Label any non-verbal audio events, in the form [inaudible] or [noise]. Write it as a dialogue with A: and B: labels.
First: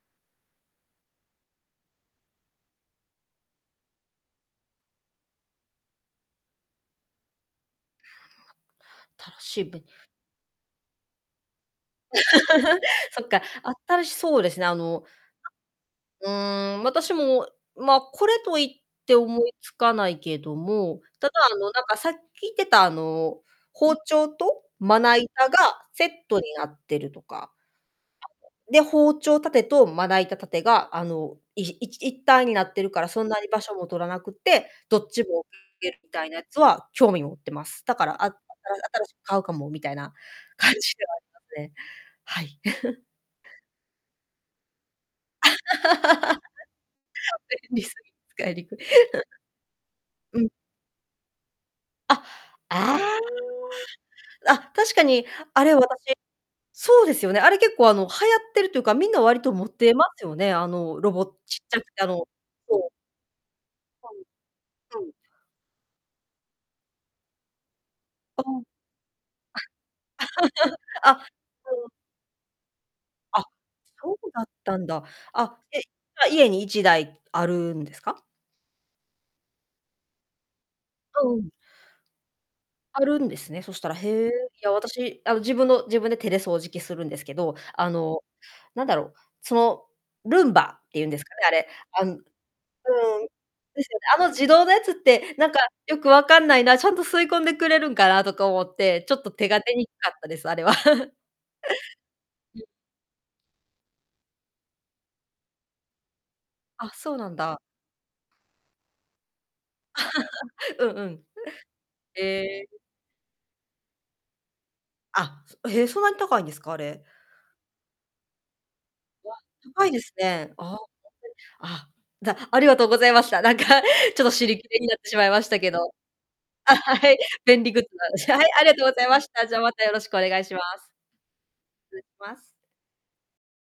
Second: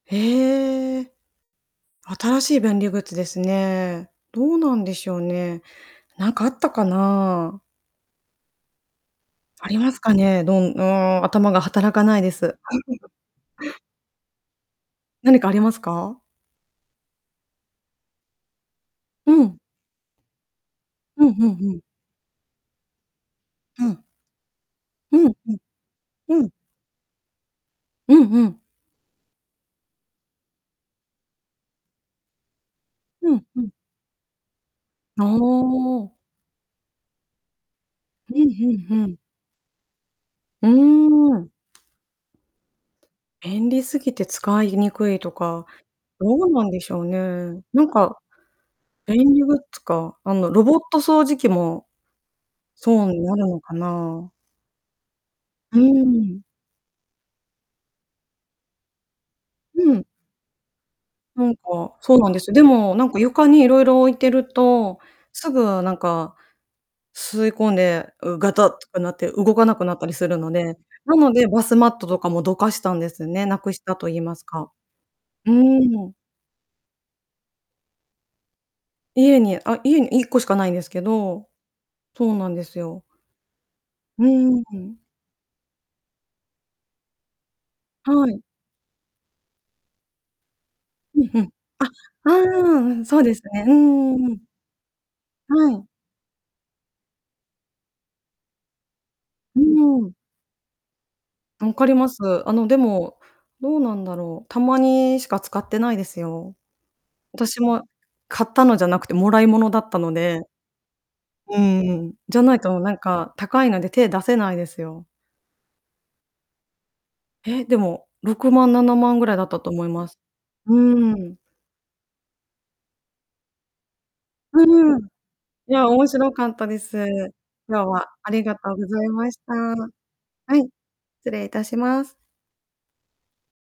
A: へえ。新しい便利グッズですね。どうなんでしょうね。なんかあったかな。
B: 新しい、
A: あり
B: ぶ
A: ますかね、どんうーん、頭が働かないです。
B: [laughs]
A: [chuckles]
B: そっか、新しそうですね、あの、
A: 何かありますか？
B: [unintelligible] うーん、私も、ま、これと言って
A: う
B: 思い
A: ん。
B: つかないけども、
A: う
B: ただ、
A: ん、ふん
B: あの、
A: ふ
B: な
A: ん。
B: んか、さっき聞いてた、あの、
A: う
B: 包
A: ん。
B: 丁とまな
A: うん、
B: 板
A: ふん。
B: がセット
A: う
B: に
A: ん。
B: なってるとか
A: うんうん。
B: たこで、包丁立てとまな板立てが、あの、いいち一体になってるからそん
A: う
B: な
A: ん、
B: に場
A: ふん。
B: 所も取らなくて、どっ
A: あ、
B: ちもいけ [unintelligible]
A: お
B: み
A: お。
B: たいなやつは興味持ってます。だから、ああ
A: う
B: た
A: ん、ふ
B: ら
A: んふ
B: 新し
A: ん。
B: く買うかも、みたいな
A: うー
B: 感じではあります
A: ん。
B: ね、はい。[chuckles]
A: 便利すぎて使いにくいとか、どうなんでしょう
B: [laughs] 便
A: ね。な
B: 利
A: ん
B: す
A: か、
B: ぎ、使いにくい。
A: 便利グッズ
B: [chuckles]
A: かあ
B: うん。
A: の、ロボット掃除機も
B: あ、あ
A: そうになるのかな。
B: あ。あ、確かにあれ、
A: うー
B: 私
A: ん。
B: そうですよね、あれ、結構、あの、流行ってるというか、みんな割と持っ
A: う
B: てま
A: ん。
B: すよね、あの、ロボ
A: なん
B: ちっちゃく
A: か、
B: て、あ
A: そう
B: の、
A: なんです。で
B: そう。
A: も、なんか、床にいろいろ置いて
B: そ
A: ると、
B: に。うん。
A: すぐなんか、吸い込んで、う、ガ
B: うん。
A: タっとかなって動かなくなったりするので、
B: あ。
A: な
B: [laughs] あ、
A: のでバス
B: そ
A: マ
B: う
A: ットとかもどかしたんです
B: あ、
A: ね、無くしたと
B: そ
A: 言い
B: う
A: ま
B: だ
A: す
B: っ
A: か。
B: たんだ。
A: う
B: あ、え、
A: ーん。
B: 今、家に1台あるんですか？
A: 家に、あ、家に、1個しかないんですけ
B: あ、う
A: ど、
B: ん。
A: そうなんですよ。
B: あるんですね、そしたら。へ
A: うー
B: え。い
A: ん、
B: や、
A: うん。
B: 私、あの、自分の自分で手で掃除機するんですけど、あの、
A: はい。
B: なんだろう、その、ルンバっていうんで
A: う
B: す
A: ん、
B: か
A: ふ
B: ね、あ
A: ん。
B: れ。
A: あ、あ
B: あ、ん、うん。
A: あ、うん、そうですね、う
B: ですよね、
A: んう
B: あ
A: んう
B: の
A: ん。
B: 自動のやつってなんか
A: はい。
B: よくわかんないな、ちゃんと吸い込んでくれるんかなとか思って、ちょっと手
A: う
B: が出にく
A: んう
B: か
A: ん。
B: ったです、あれは。[chuckles]
A: 分かります。あ
B: ん。
A: の、でも、どうなんだろう、たまにしか使ってないですよ。
B: あ、そうなん
A: 私
B: だ。
A: も、買ったのじゃなくて貰い物だったので。
B: [laughs] うんうん。
A: うーん、じゃ
B: へ
A: ない
B: え。
A: と、なんか、高いので手出せないですよ。
B: あ、え、そんなに高いんですか、あれ。
A: へ、でも、6万、7万ぐら
B: わ、
A: いだったと思
B: 高
A: い
B: いで
A: ま
B: す
A: す。
B: ね。
A: う
B: ああ、[unintelligible]
A: ーん。
B: あ、じゃ、ありがとうございました。なんか、ちょっと、尻
A: う
B: 切れに
A: ん
B: なっ
A: うん、
B: て
A: い
B: しまいましたけ
A: や、
B: ど、
A: 面白かった
B: あ、
A: です。
B: はい、便利グッ
A: 今日
B: ズ
A: はあ
B: の話。は
A: り
B: い、
A: が
B: あ
A: と
B: りが
A: う
B: と
A: ご
B: ご
A: ざ
B: ざい
A: い
B: まし
A: まし
B: た。
A: た。
B: じゃ、また
A: は
B: よろしくお願いしま
A: い、
B: す。
A: 失礼いたし
B: 失礼
A: ま
B: し
A: す。
B: ます。